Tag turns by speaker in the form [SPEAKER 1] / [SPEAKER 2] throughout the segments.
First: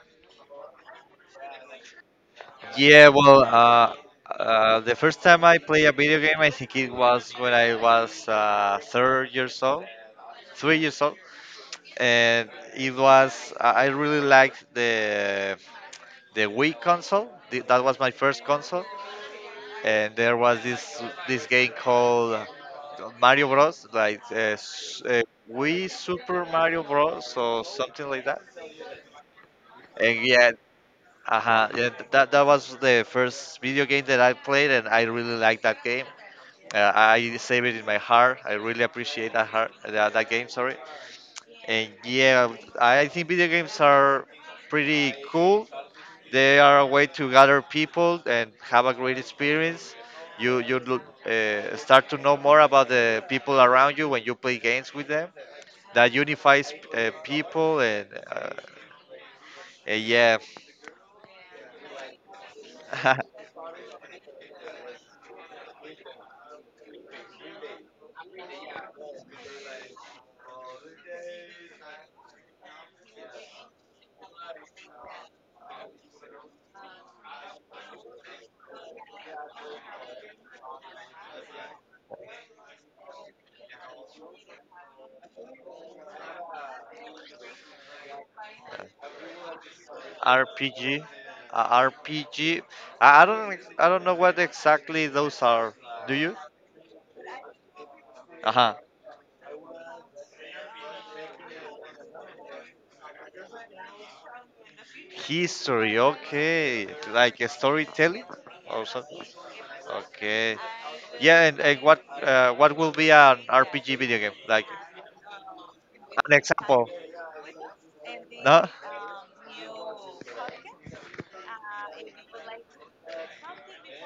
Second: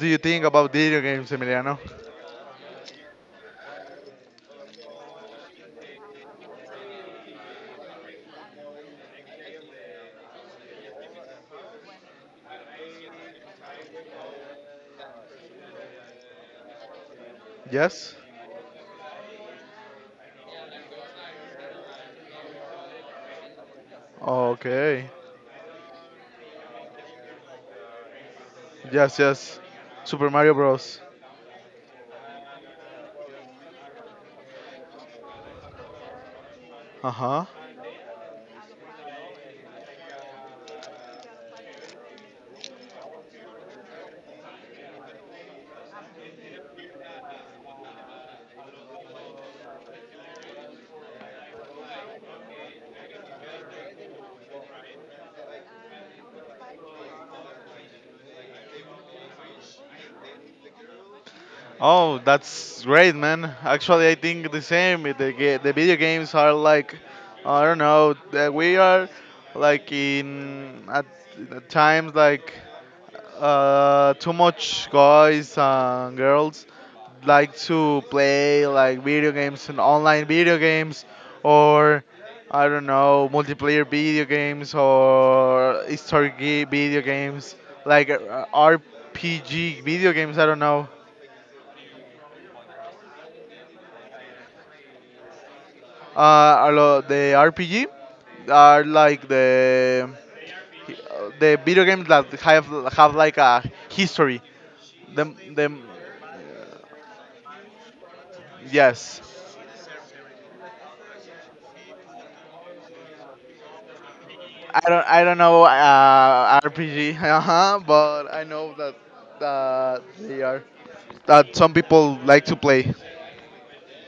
[SPEAKER 1] do you think about video games, Emiliano?
[SPEAKER 2] Yeah, well, the first time I played a video game, I think it was when I was three years old, and it was I really liked the Wii console. That was my
[SPEAKER 1] Yes?
[SPEAKER 2] first console, and there was this game called Mario Bros. Like
[SPEAKER 1] Okay.
[SPEAKER 2] Wii Super Mario Bros. Or something like that.
[SPEAKER 1] Yes, yes.
[SPEAKER 2] And
[SPEAKER 1] Super
[SPEAKER 2] yeah.
[SPEAKER 1] Mario Bros.
[SPEAKER 2] Uh-huh. Yeah, that was the first video game that I played, and I really liked that game.
[SPEAKER 1] Uh
[SPEAKER 2] I
[SPEAKER 1] huh.
[SPEAKER 2] save it in my heart. I really appreciate that heart, that game. Sorry. And yeah, I think video games are pretty cool. They are a way to gather people and have a great experience. You look, start to know more about the people around you when you play games with them. That unifies people and yeah.
[SPEAKER 1] Oh, that's great, man. Actually, I think the same. The video games are like, I don't know, that we are like at times like too much guys and girls like to play like video games and online video games or I don't know multiplayer video games or historic video games like RPG video games. I don't know.
[SPEAKER 2] RPG, RPG. I don't know what exactly those are. Do you?
[SPEAKER 1] A lot the RPG
[SPEAKER 2] Uh huh.
[SPEAKER 1] are like the video games that have like a history. Them
[SPEAKER 2] History. Okay, like a storytelling or
[SPEAKER 1] yes.
[SPEAKER 2] something. Okay. Yeah, and what will be an RPG video game? Like
[SPEAKER 1] I don't know
[SPEAKER 2] an example?
[SPEAKER 1] RPG, uh-huh, but I
[SPEAKER 2] No.
[SPEAKER 1] know that they are that some people like to play.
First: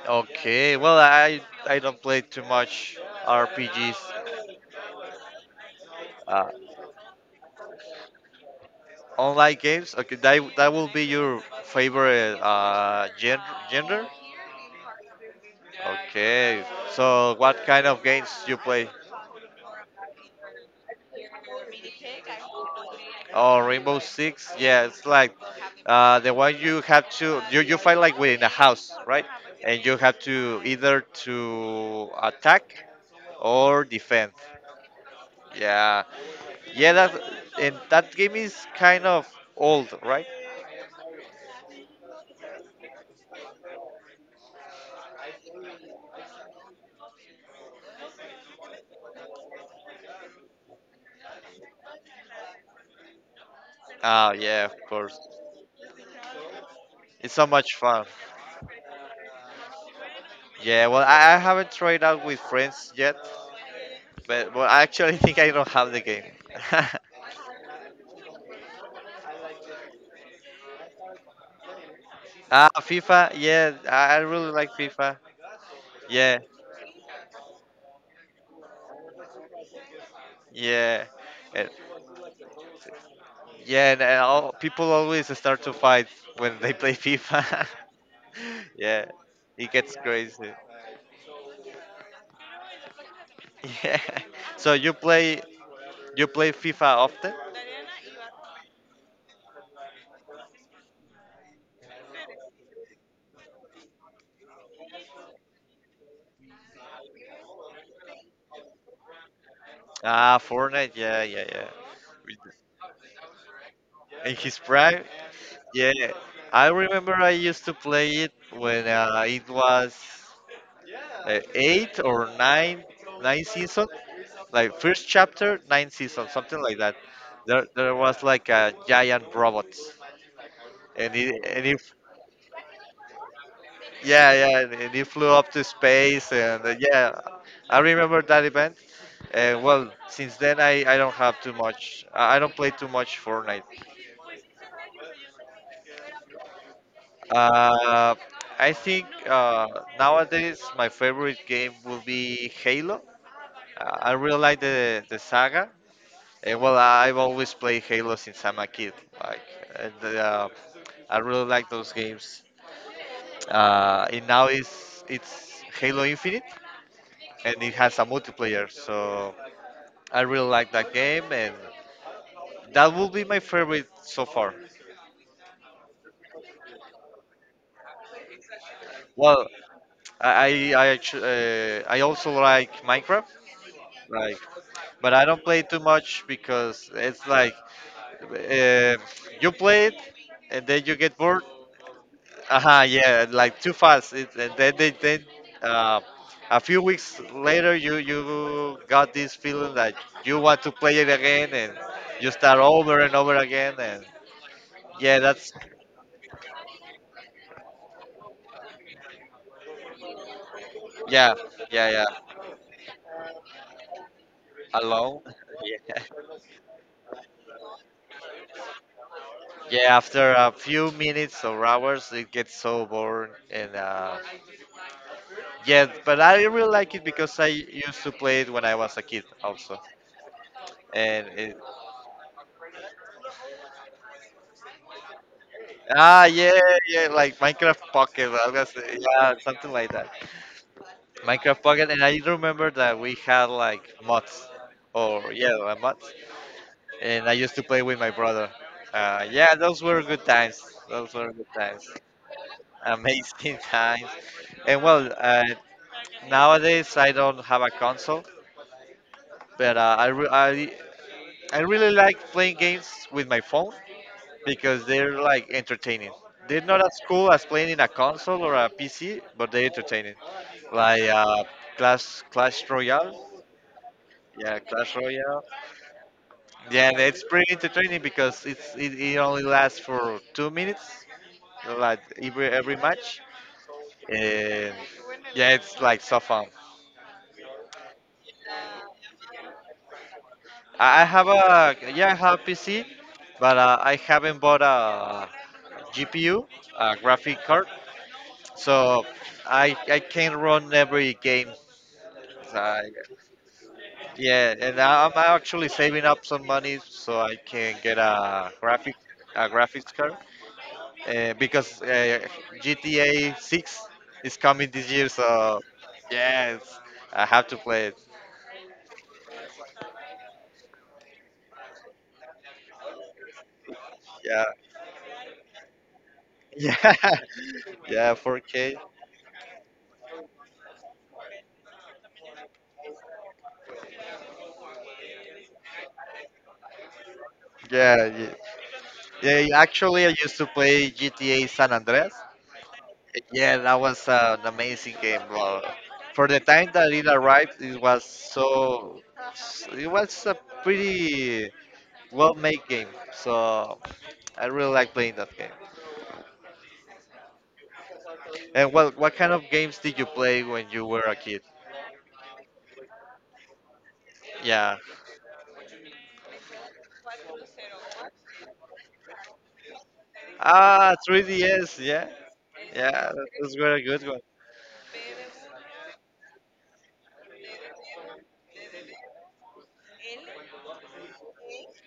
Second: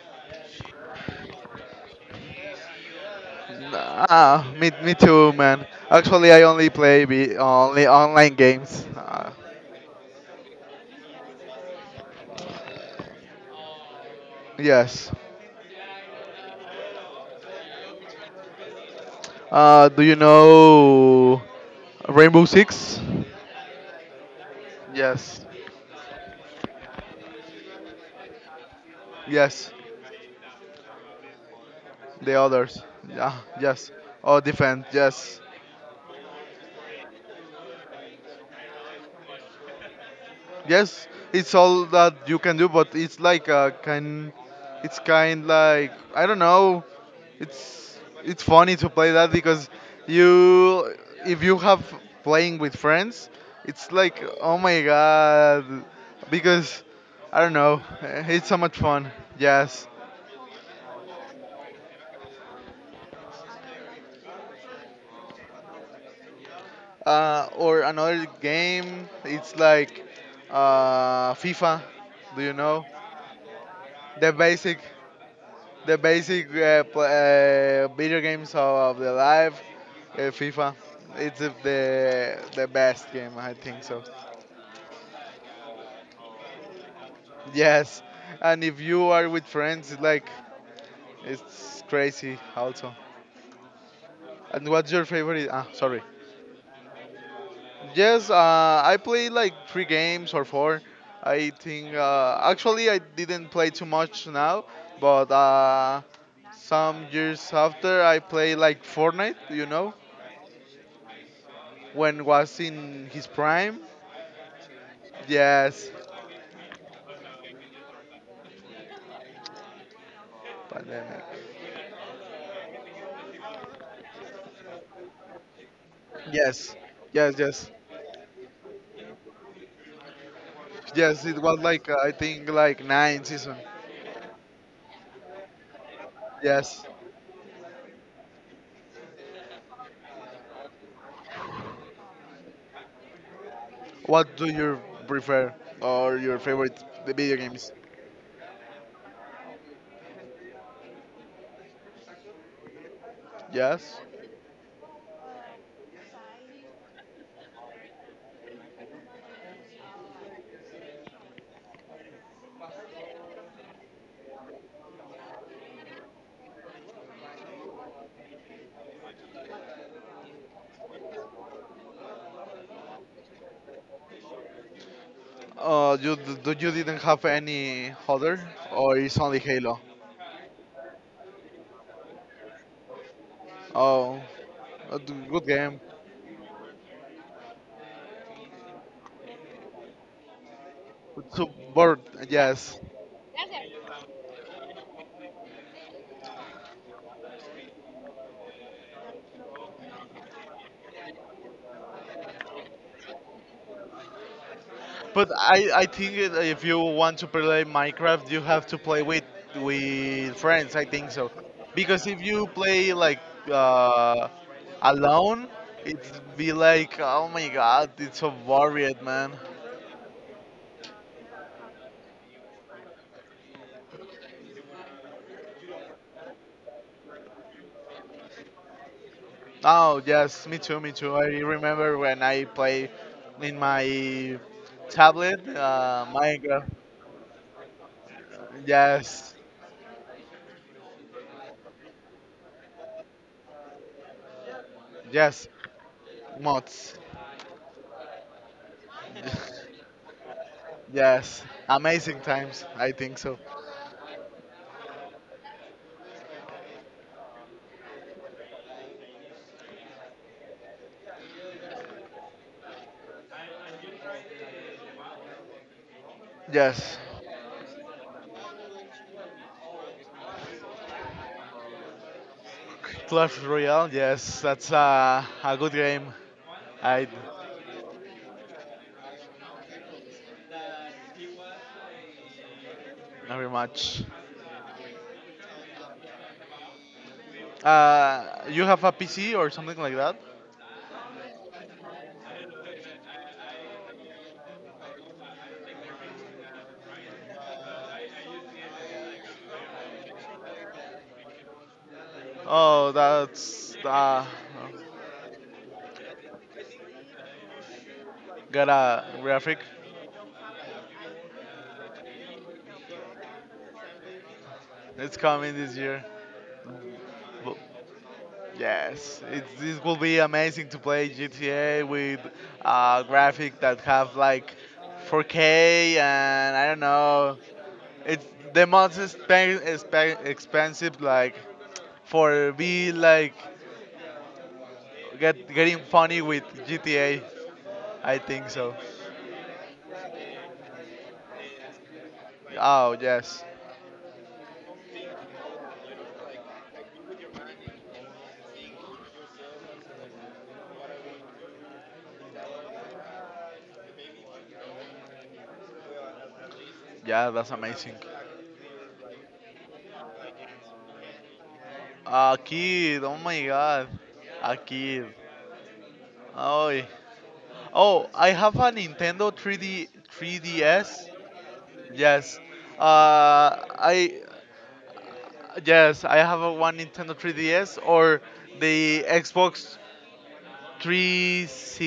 [SPEAKER 2] Okay. Well, I don't play too much RPGs.
[SPEAKER 1] Ah, me too, man. Actually, I
[SPEAKER 2] Uh,
[SPEAKER 1] only only online games.
[SPEAKER 2] Online games. Okay, that will be your favorite gender.
[SPEAKER 1] Yes.
[SPEAKER 2] Okay. So what kind of games you play?
[SPEAKER 1] Do you know Rainbow Six?
[SPEAKER 2] Oh, Rainbow Six. Yeah, it's like
[SPEAKER 1] Yes.
[SPEAKER 2] the one you have to you fight like within a house, right?
[SPEAKER 1] Yes.
[SPEAKER 2] And you have to either to
[SPEAKER 1] The
[SPEAKER 2] attack
[SPEAKER 1] others. Yeah.
[SPEAKER 2] or
[SPEAKER 1] Yes.
[SPEAKER 2] defend.
[SPEAKER 1] Oh, defend. Yes.
[SPEAKER 2] Yeah, yeah, that and that game is kind of old, right?
[SPEAKER 1] Yes. It's all that you can do, but it's like a kind. It's kind like I don't know. It's funny to play that because you if you have playing with friends, it's like
[SPEAKER 2] Ah,
[SPEAKER 1] oh
[SPEAKER 2] yeah, of
[SPEAKER 1] my
[SPEAKER 2] course.
[SPEAKER 1] god because
[SPEAKER 2] It's
[SPEAKER 1] I
[SPEAKER 2] so
[SPEAKER 1] don't
[SPEAKER 2] much
[SPEAKER 1] know.
[SPEAKER 2] fun.
[SPEAKER 1] It's so much fun. Yes.
[SPEAKER 2] Yeah, well, I haven't tried out with friends yet, but well, I actually think I don't have the game.
[SPEAKER 1] Or another game. It's like FIFA. Do you
[SPEAKER 2] Ah,
[SPEAKER 1] know
[SPEAKER 2] FIFA. Yeah, I
[SPEAKER 1] the
[SPEAKER 2] really like
[SPEAKER 1] basic,
[SPEAKER 2] FIFA.
[SPEAKER 1] the
[SPEAKER 2] Yeah,
[SPEAKER 1] basic video games of the life? FIFA.
[SPEAKER 2] yeah,
[SPEAKER 1] It's the
[SPEAKER 2] and,
[SPEAKER 1] the the best game. I think
[SPEAKER 2] yeah.
[SPEAKER 1] so.
[SPEAKER 2] And all, people always start to fight when they play FIFA.
[SPEAKER 1] Yes, and if you
[SPEAKER 2] yeah,
[SPEAKER 1] are with
[SPEAKER 2] it
[SPEAKER 1] friends,
[SPEAKER 2] gets
[SPEAKER 1] it's like
[SPEAKER 2] crazy.
[SPEAKER 1] it's crazy also.
[SPEAKER 2] Yeah.
[SPEAKER 1] And
[SPEAKER 2] So
[SPEAKER 1] what's
[SPEAKER 2] you
[SPEAKER 1] your
[SPEAKER 2] play
[SPEAKER 1] favorite? Ah, sorry.
[SPEAKER 2] you play FIFA often?
[SPEAKER 1] Yes, I played like three games or four. I think actually I didn't play too much now, but some years after I played like Fortnite. You know,
[SPEAKER 2] Ah, Fortnite. Yeah, yeah, yeah.
[SPEAKER 1] when was in his prime.
[SPEAKER 2] In his prime.
[SPEAKER 1] Yes,
[SPEAKER 2] Yeah, I remember I used to play it when it was
[SPEAKER 1] pandemic.
[SPEAKER 2] uh, eight or nine, nine season, like first chapter, nine season, something
[SPEAKER 1] Yes,
[SPEAKER 2] like that.
[SPEAKER 1] yes,
[SPEAKER 2] There,
[SPEAKER 1] yes,
[SPEAKER 2] there was like a giant robot, and
[SPEAKER 1] yes.
[SPEAKER 2] he,
[SPEAKER 1] It was
[SPEAKER 2] and he,
[SPEAKER 1] like I think like nine season.
[SPEAKER 2] yeah, yeah, and he flew up to space, and
[SPEAKER 1] Yes.
[SPEAKER 2] yeah, I remember that event. And well, since then I don't play too much Fortnite.
[SPEAKER 1] What do you prefer or your favorite the video games?
[SPEAKER 2] Uh, I think nowadays my favorite game will be Halo.
[SPEAKER 1] Yes.
[SPEAKER 2] I really like the saga. And well, I've always played Halo since I'm a kid. Like, and, uh, I really like those games. And now it's Halo Infinite, and it has a multiplayer. So I really like that game, and that will be my favorite so far.
[SPEAKER 1] Do you didn't have any other, or it's only
[SPEAKER 2] Well,
[SPEAKER 1] Halo?
[SPEAKER 2] I also like Minecraft.
[SPEAKER 1] Oh,
[SPEAKER 2] Like, but I don't
[SPEAKER 1] good
[SPEAKER 2] play
[SPEAKER 1] game.
[SPEAKER 2] too much because it's like uh, you play it and then you get bored.
[SPEAKER 1] So, but yes,
[SPEAKER 2] Aha, yeah, like too fast. And then uh, a few weeks later you got this feeling that you want to play it again and you start over and over again and yeah,
[SPEAKER 1] but
[SPEAKER 2] that's
[SPEAKER 1] I think if you want to play Minecraft, you have to play with friends. I think so,
[SPEAKER 2] yeah, yeah, yeah.
[SPEAKER 1] because if you play like uh,
[SPEAKER 2] Alone.
[SPEAKER 1] alone,
[SPEAKER 2] Yeah.
[SPEAKER 1] it'd be like oh my god, it's so boring, man.
[SPEAKER 2] Yeah, after a few minutes or hours, it gets so boring, and yes, but I really like it because I used to play it when I was a kid also.
[SPEAKER 1] Oh yes, me too. I
[SPEAKER 2] And it,
[SPEAKER 1] remember when I play in my tablet,
[SPEAKER 2] ah, yeah,
[SPEAKER 1] Minecraft.
[SPEAKER 2] yeah, like Minecraft Pocket, I was gonna say,
[SPEAKER 1] Yes,
[SPEAKER 2] yeah, something like that. Minecraft Pocket, and I remember that we had like mods, or
[SPEAKER 1] yes,
[SPEAKER 2] yeah, like mods,
[SPEAKER 1] mods.
[SPEAKER 2] and I used to play with my brother. Yeah, those were good times. Those were
[SPEAKER 1] Yes,
[SPEAKER 2] good times.
[SPEAKER 1] amazing times. I think so.
[SPEAKER 2] Amazing times. And well, nowadays I don't have a console, but I, re- I really like playing games with my phone because they're like entertaining. They're not
[SPEAKER 1] Yes,
[SPEAKER 2] as cool as playing in a console or a PC, but they're entertaining. Like Clash
[SPEAKER 1] Clash Royale. Yes, that's
[SPEAKER 2] Clash Royale.
[SPEAKER 1] a good game.
[SPEAKER 2] Yeah, and
[SPEAKER 1] I
[SPEAKER 2] it's pretty entertaining because it only lasts for 2 minutes, like every match,
[SPEAKER 1] very much.
[SPEAKER 2] and yeah, it's like so fun.
[SPEAKER 1] You have a PC or something like that?
[SPEAKER 2] I have PC, but I haven't bought a GPU, a graphic card. So I can't run every game. So I,
[SPEAKER 1] Oh, that's
[SPEAKER 2] yeah, and I'm actually saving up some money so I can get a
[SPEAKER 1] got a graphic.
[SPEAKER 2] graphics card because GTA 6 is coming this year.
[SPEAKER 1] It's coming
[SPEAKER 2] So
[SPEAKER 1] this year.
[SPEAKER 2] yes, I have to play it.
[SPEAKER 1] Yes, it. This will be amazing to play GTA with graphic that have
[SPEAKER 2] Yeah,
[SPEAKER 1] like 4K and I don't
[SPEAKER 2] yeah,
[SPEAKER 1] know.
[SPEAKER 2] yeah,
[SPEAKER 1] It's the
[SPEAKER 2] 4K.
[SPEAKER 1] most expensive like for be like getting funny with GTA. I
[SPEAKER 2] Yeah,
[SPEAKER 1] think so.
[SPEAKER 2] yeah, yeah. Actually, I used to play GTA San Andreas.
[SPEAKER 1] Oh yes,
[SPEAKER 2] Yeah, that was an amazing game, bro. For the time that it arrived, it was so. It was a pretty well-made game, so I really like playing that game.
[SPEAKER 1] yeah, that's amazing.
[SPEAKER 2] And what kind of games did you play when you were a kid?
[SPEAKER 1] A kid, oh my god, a
[SPEAKER 2] Yeah.
[SPEAKER 1] kid. Oh, oh, I have a Nintendo 3D
[SPEAKER 2] Ah,
[SPEAKER 1] 3DS.
[SPEAKER 2] 3DS. Yeah,
[SPEAKER 1] Yes. Uh,
[SPEAKER 2] yeah, those were a good one.
[SPEAKER 1] I yes, I have a one Nintendo 3DS or the Xbox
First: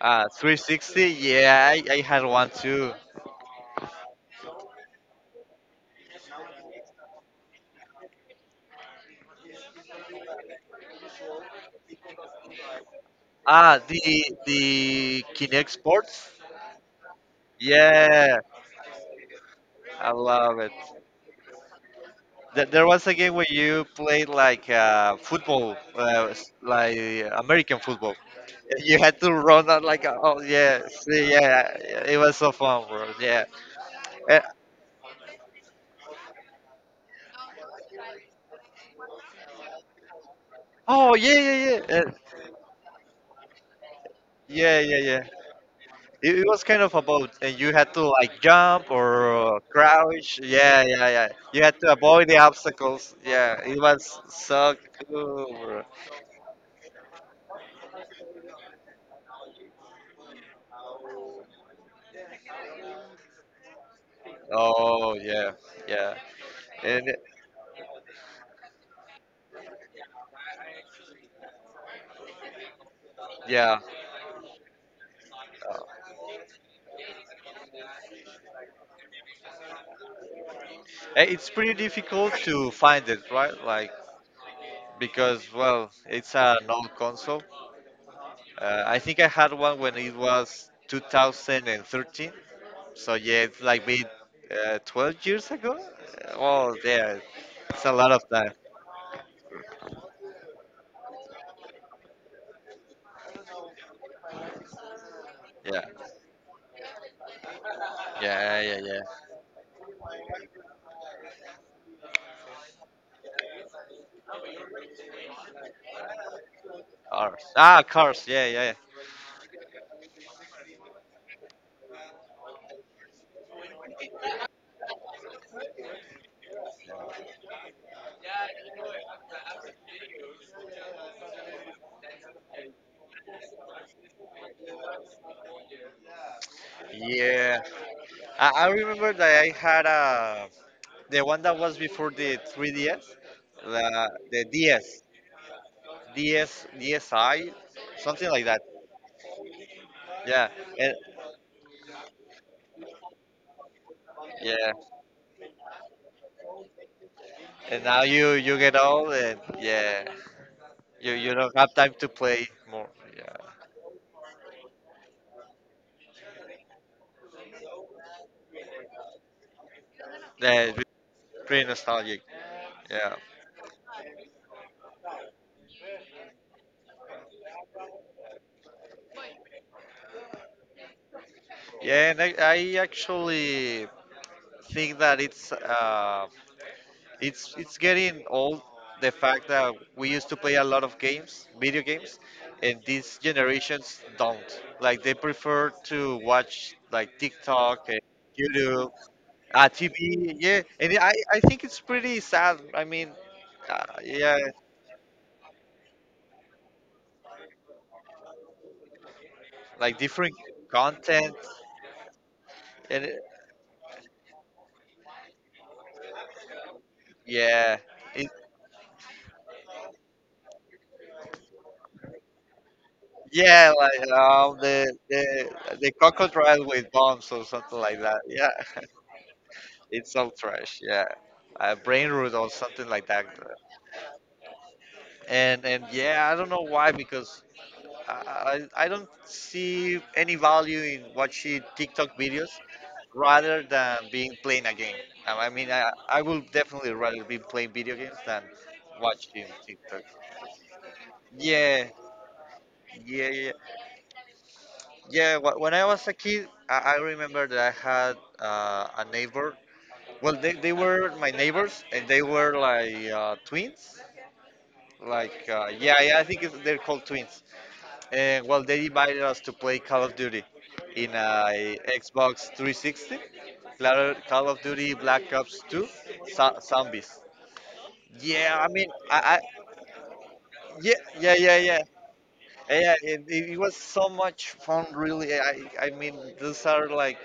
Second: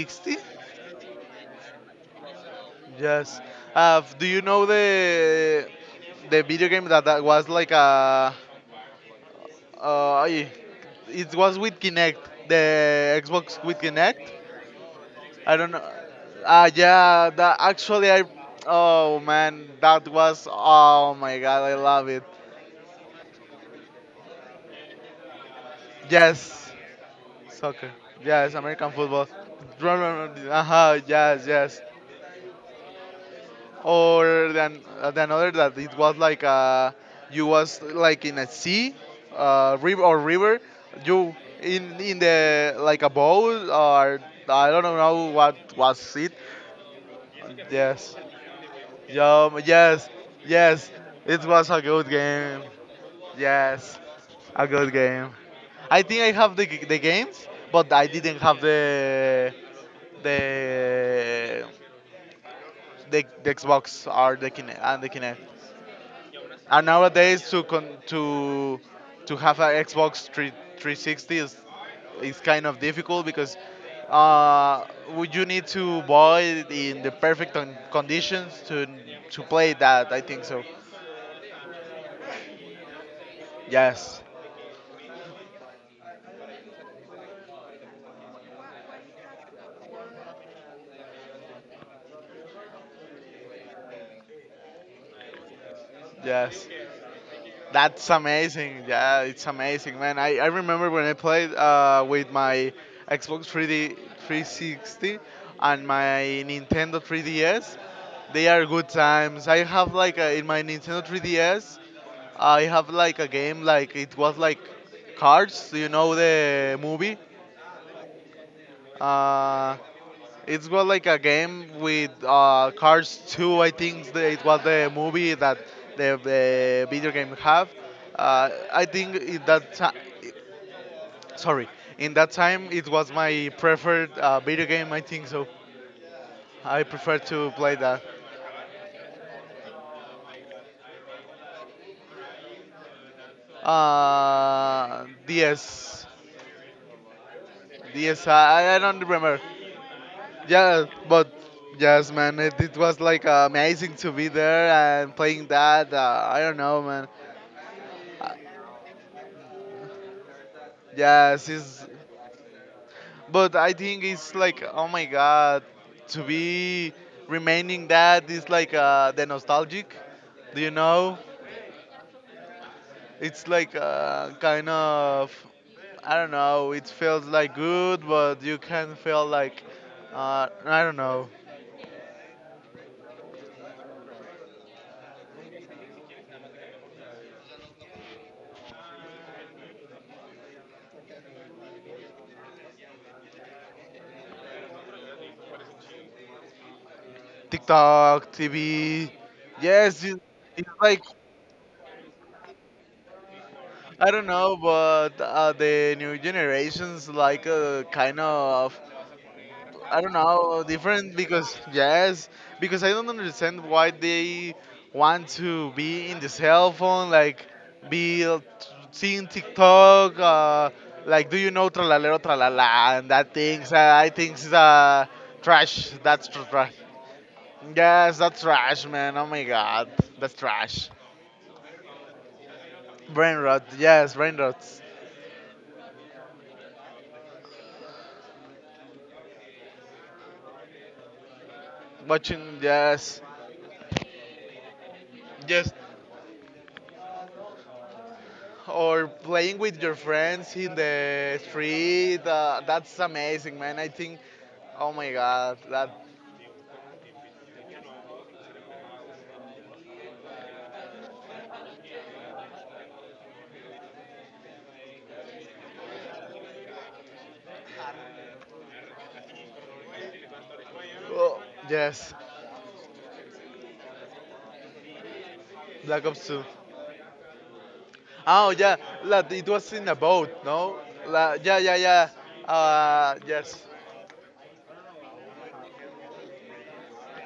[SPEAKER 2] Ah, 360. Yeah, I had one too.
[SPEAKER 1] Yes. Do you know the video game that, that was like a uh, ay, it was with Kinect, the Xbox with
[SPEAKER 2] Ah,
[SPEAKER 1] Kinect?
[SPEAKER 2] the
[SPEAKER 1] I
[SPEAKER 2] Kinect
[SPEAKER 1] don't know.
[SPEAKER 2] Sports.
[SPEAKER 1] Yeah, that actually I
[SPEAKER 2] Yeah,
[SPEAKER 1] oh man, that
[SPEAKER 2] I
[SPEAKER 1] was
[SPEAKER 2] love it.
[SPEAKER 1] oh my god, I love it.
[SPEAKER 2] There was a game where you played like football,
[SPEAKER 1] Yes.
[SPEAKER 2] like American
[SPEAKER 1] Soccer.
[SPEAKER 2] football.
[SPEAKER 1] Yes, American
[SPEAKER 2] You had
[SPEAKER 1] football.
[SPEAKER 2] to run out
[SPEAKER 1] Run,
[SPEAKER 2] like,
[SPEAKER 1] run,
[SPEAKER 2] oh
[SPEAKER 1] run.
[SPEAKER 2] yeah,
[SPEAKER 1] Aha,
[SPEAKER 2] see,
[SPEAKER 1] yes,
[SPEAKER 2] yeah,
[SPEAKER 1] yes.
[SPEAKER 2] it was so fun, bro. Yeah. Uh,
[SPEAKER 1] Or then, than other that it was like you was like in a sea, river or river.
[SPEAKER 2] oh
[SPEAKER 1] You
[SPEAKER 2] yeah, yeah, yeah, uh,
[SPEAKER 1] in the like a boat or I
[SPEAKER 2] yeah,
[SPEAKER 1] don't
[SPEAKER 2] yeah, yeah.
[SPEAKER 1] know what was it.
[SPEAKER 2] It was kind of about, and you had to
[SPEAKER 1] Yes.
[SPEAKER 2] like jump
[SPEAKER 1] Yum.
[SPEAKER 2] or
[SPEAKER 1] Yes.
[SPEAKER 2] crouch. Yeah,
[SPEAKER 1] Yes.
[SPEAKER 2] yeah, yeah.
[SPEAKER 1] It
[SPEAKER 2] You
[SPEAKER 1] was
[SPEAKER 2] had
[SPEAKER 1] a
[SPEAKER 2] to
[SPEAKER 1] good
[SPEAKER 2] avoid the
[SPEAKER 1] game.
[SPEAKER 2] obstacles. Yeah, it
[SPEAKER 1] Yes.
[SPEAKER 2] was
[SPEAKER 1] A
[SPEAKER 2] so
[SPEAKER 1] good game.
[SPEAKER 2] cool, bro.
[SPEAKER 1] I think I have the games, but I didn't have the the Xbox or the
[SPEAKER 2] Oh
[SPEAKER 1] Kinect.
[SPEAKER 2] yeah, yeah,
[SPEAKER 1] And
[SPEAKER 2] and
[SPEAKER 1] nowadays to to have an Xbox 3, 360 is kind of difficult because
[SPEAKER 2] yeah.
[SPEAKER 1] uh, would you need to buy it in the perfect conditions to play that? I think so.
[SPEAKER 2] It's pretty difficult to find it, right? Like
[SPEAKER 1] Yes,
[SPEAKER 2] because well, it's an old console. I think I had one when it was 2013. So yeah, it's like maybe 12 years ago.
[SPEAKER 1] yes.
[SPEAKER 2] Well, yeah, it's a
[SPEAKER 1] That's
[SPEAKER 2] lot of time.
[SPEAKER 1] amazing. Yeah, it's amazing, man. I remember when I played with my Xbox 3D 360
[SPEAKER 2] Yeah,
[SPEAKER 1] and my Nintendo 3DS. They
[SPEAKER 2] yeah,
[SPEAKER 1] are
[SPEAKER 2] yeah,
[SPEAKER 1] good
[SPEAKER 2] yeah.
[SPEAKER 1] times. I have like a, in my Nintendo 3DS, I have like a game like it was like Cards. Do you know the movie?
[SPEAKER 2] Cars. Ah, cars. Yeah, yeah, yeah.
[SPEAKER 1] Uh, it's was like a game with Cars 2. I think the, it was the movie that the video game have. I think in that time, sorry, in that time it was my preferred video game. I think so. I prefer to
[SPEAKER 2] Yeah.
[SPEAKER 1] play that.
[SPEAKER 2] I remember that I had a the one that was before the 3DS, the the DS,
[SPEAKER 1] DS,
[SPEAKER 2] DS, DSi,
[SPEAKER 1] DS.
[SPEAKER 2] something like that.
[SPEAKER 1] I don't remember.
[SPEAKER 2] Yeah,
[SPEAKER 1] Yeah,
[SPEAKER 2] and
[SPEAKER 1] but yes, man, it was like amazing to be there
[SPEAKER 2] yeah,
[SPEAKER 1] and playing that. I don't know, man.
[SPEAKER 2] and now you get old and yeah, you
[SPEAKER 1] Yes,
[SPEAKER 2] don't have
[SPEAKER 1] it's
[SPEAKER 2] time to play more. Yeah,
[SPEAKER 1] But I think it's like, oh my god, to be remaining that is like the nostalgic, do
[SPEAKER 2] yeah,
[SPEAKER 1] you
[SPEAKER 2] it's
[SPEAKER 1] know?
[SPEAKER 2] pretty nostalgic. Yeah,
[SPEAKER 1] It's like kind of, I don't know, it feels like good, but you can feel like, I don't know,
[SPEAKER 2] yeah, and I actually think that it's it's getting old. The fact that we used to play a lot of games, video games, and these generations don't. Like they prefer to watch like TikTok and
[SPEAKER 1] TikTok,
[SPEAKER 2] YouTube
[SPEAKER 1] TV. Yes, you,
[SPEAKER 2] TV, yeah,
[SPEAKER 1] it's
[SPEAKER 2] and
[SPEAKER 1] like,
[SPEAKER 2] I think it's pretty sad. I mean,
[SPEAKER 1] I don't
[SPEAKER 2] yeah,
[SPEAKER 1] know, but the new generations like kind of
[SPEAKER 2] like
[SPEAKER 1] I don't
[SPEAKER 2] different
[SPEAKER 1] know, different
[SPEAKER 2] content,
[SPEAKER 1] because yes, because I
[SPEAKER 2] and
[SPEAKER 1] don't understand why they want to be in the cell phone, like
[SPEAKER 2] yeah,
[SPEAKER 1] be
[SPEAKER 2] it,
[SPEAKER 1] seeing TikTok, like do you know tralalero tralala and that things.
[SPEAKER 2] yeah,
[SPEAKER 1] I
[SPEAKER 2] like
[SPEAKER 1] think it's trash.
[SPEAKER 2] the crocodile
[SPEAKER 1] Trash.
[SPEAKER 2] with bombs or something like
[SPEAKER 1] Yes,
[SPEAKER 2] that.
[SPEAKER 1] that's
[SPEAKER 2] Yeah,
[SPEAKER 1] trash, man. Oh my god,
[SPEAKER 2] it's all
[SPEAKER 1] that's
[SPEAKER 2] trash.
[SPEAKER 1] trash.
[SPEAKER 2] Yeah, brain root or something like that.
[SPEAKER 1] Brain rot. Yes, brain rot.
[SPEAKER 2] And yeah, I don't know why because I don't see any value in watching TikTok videos
[SPEAKER 1] Watching. Yes,
[SPEAKER 2] rather than being playing a game. I
[SPEAKER 1] yes.
[SPEAKER 2] mean, I will definitely rather be playing video games than
[SPEAKER 1] Or
[SPEAKER 2] watching
[SPEAKER 1] playing with your
[SPEAKER 2] TikTok.
[SPEAKER 1] friends in the
[SPEAKER 2] Yeah,
[SPEAKER 1] street. That's
[SPEAKER 2] yeah, yeah.
[SPEAKER 1] amazing, man. I think, oh my
[SPEAKER 2] Yeah,
[SPEAKER 1] god,
[SPEAKER 2] when I
[SPEAKER 1] that.
[SPEAKER 2] was a kid, I remember that I had a neighbor. Well, they were my neighbors, and they were like twins. Like, yeah, yeah, I think it's, they're called twins. And well, they invited us to play Call of Duty in
[SPEAKER 1] Oh,
[SPEAKER 2] a
[SPEAKER 1] yes,
[SPEAKER 2] Xbox 360. Call of Duty Black Ops 2
[SPEAKER 1] Black Ops 2.
[SPEAKER 2] Zombies.
[SPEAKER 1] Oh
[SPEAKER 2] Yeah, I
[SPEAKER 1] yeah,
[SPEAKER 2] mean,
[SPEAKER 1] that
[SPEAKER 2] I
[SPEAKER 1] it was in a boat, no?
[SPEAKER 2] yeah,
[SPEAKER 1] La,
[SPEAKER 2] yeah, yeah,
[SPEAKER 1] yeah, yeah,
[SPEAKER 2] yeah,
[SPEAKER 1] yeah.
[SPEAKER 2] yeah. It
[SPEAKER 1] Yes.
[SPEAKER 2] was so much fun, really. I mean, those are like